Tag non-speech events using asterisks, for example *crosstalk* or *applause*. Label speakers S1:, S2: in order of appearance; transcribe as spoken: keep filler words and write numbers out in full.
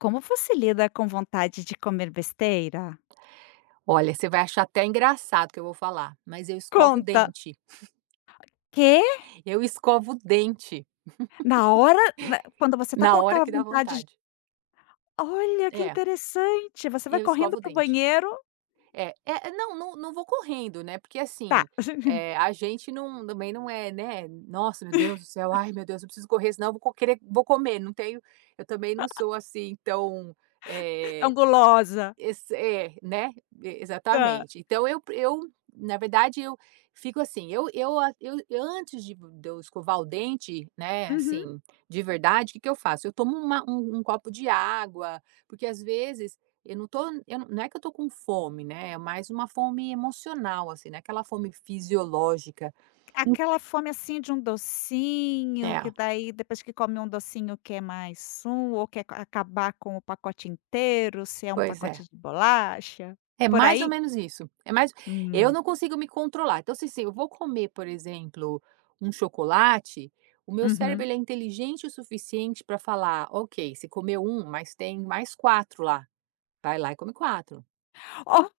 S1: Como você lida com vontade de comer besteira?
S2: Olha, vai achar até engraçado o que eu vou falar, mas eu escovo o
S1: Conta.
S2: dente. *chuckles*
S1: Quê?
S2: Eu escovo o dente,
S1: Na hora, na quando você tá
S2: *chuckles*
S1: com
S2: na hora
S1: aquela
S2: que dá
S1: vontade
S2: vontade.
S1: Olha, que
S2: É.
S1: interessante, você vai
S2: Eu
S1: correndo
S2: escovo o
S1: para o
S2: dente.
S1: banheiro
S2: É é não não não vou correndo né, porque
S1: Tá.
S2: assim,
S1: *chuckles*
S2: eh, a gente não também não é né: "Nossa, meu Deus do céu,
S1: *chuckles*
S2: ai meu Deus, eu preciso correr senão vou querer vou comer", não tenho eu também não
S1: *chuckles*
S2: sou assim tão
S1: *chuckles* Tão
S2: eh,
S1: gulosa.
S2: esse é né, e
S1: Tá.
S2: exatamente. Então eu eu na verdade eu fico assim, eu eu a eu antes de de eu escovar o dente, né,
S1: Uhum.
S2: assim, de verdade, que que eu faço? Eu tomo uma um um copo de água, porque às vezes eu não tô eu não é que eu tô com fome, né, é mais uma fome emocional assim, não é aquela fome fisiológica, en
S1: Aquela fome assim de um docinho, que
S2: É.
S1: daí depois que come um docinho quer mais um, ou quer acabar com o pacote inteiro, se é um
S2: Pois
S1: pacote
S2: é.
S1: de bolacha,
S2: É
S1: por
S2: mais ou
S1: aí?
S2: menos isso, é mais eu
S1: Hum.
S2: não consigo me controlar, então se assim, eu vou comer por exemplo, um chocolate, o meu cérebro
S1: Uhum.
S2: ele é inteligente o suficiente pra falar: "Ok, você comeu um mas tem mais quatro lá. Vai lá e come quatro".
S1: Oh!